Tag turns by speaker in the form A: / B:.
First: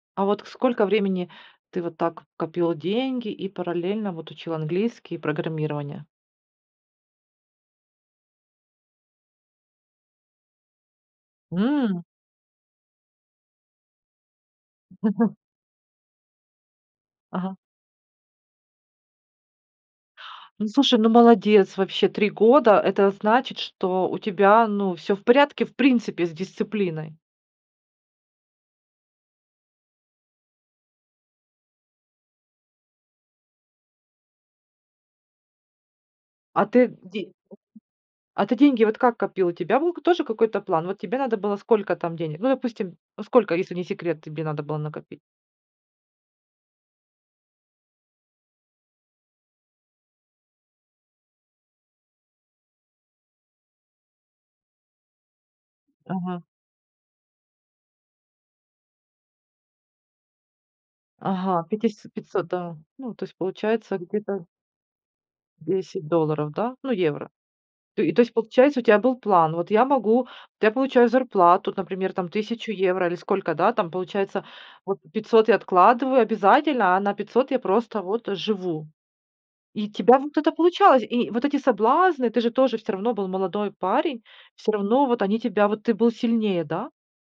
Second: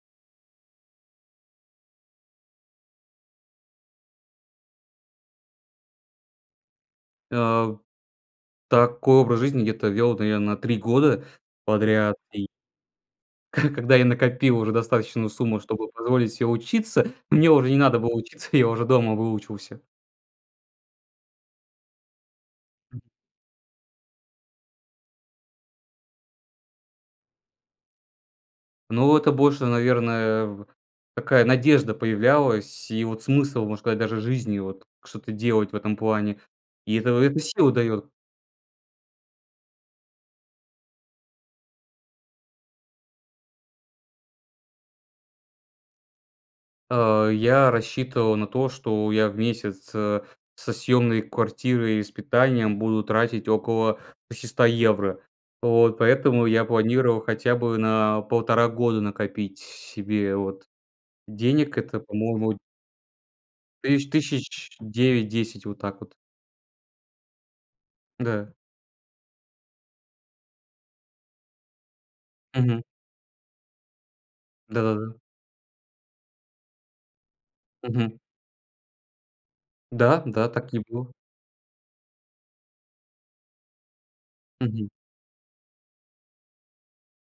A: А вот сколько времени ты вот так копил деньги и параллельно вот учил английский и программирование?
B: Э, такой образ жизни где-то вёл, наверно, 3 года
A: М.
B: подряд и ко когда я накопил уже достаточную сумму, чтобы позволить себе учиться, мне
A: Ага.
B: уже не надо было учиться, я уже дома выучился.
A: Ну слушай, ну молодец, вообще 3 года это значит, что у тебя ну всё в порядке, в принципе, с дисциплиной.
B: Ну, это больше, наверное, такая надежда появлялась, и вот смысл, можно сказать, даже жизни вот что-то делать в этом плане.
A: А ты
B: И эта
A: де
B: это сила дает.
A: [unintelligible] а ты деньги вот как копил? У тебя был тоже какой-то план? Вот тебе надо было сколько там денег? Ну, допустим, ну сколько, если не секрет, тебе надо было накопить?
B: Э, я рассчитывал на то, что я в месяц, э, со съемной квартирой и с питанием буду тратить около 600 евро. Вот.
A: Ага.
B: Поэтому, я планировал хотя бы на 1,5 года накопить с себе, вот.
A: Ага,
B: Денег это
A: пятис пятьсот,
B: по-моему
A: да, ну, то есть получается
B: тыщ
A: где-то
B: тысяч 9-10. Вот так
A: 10
B: вот.
A: долларов, да? Ну евро. Т и то есть,
B: Да.
A: получается у тебя был план. Вот я могу, вот я получаю зарплату, например, там 1 000
B: Мгм.
A: евро или сколько, да? Там получается вот
B: Да-да-да.
A: 500 я откладываю обязательно, а на 500 я просто
B: Мгм.
A: вот живу. И тебя
B: Да,
A: вот
B: да,
A: это
B: так и
A: получалось?
B: был.
A: И вот эти соблазны, ты же тоже всё равно был молодой парень, всё
B: Мгм.
A: равно вот они тебя а, вот ты был сильнее, да?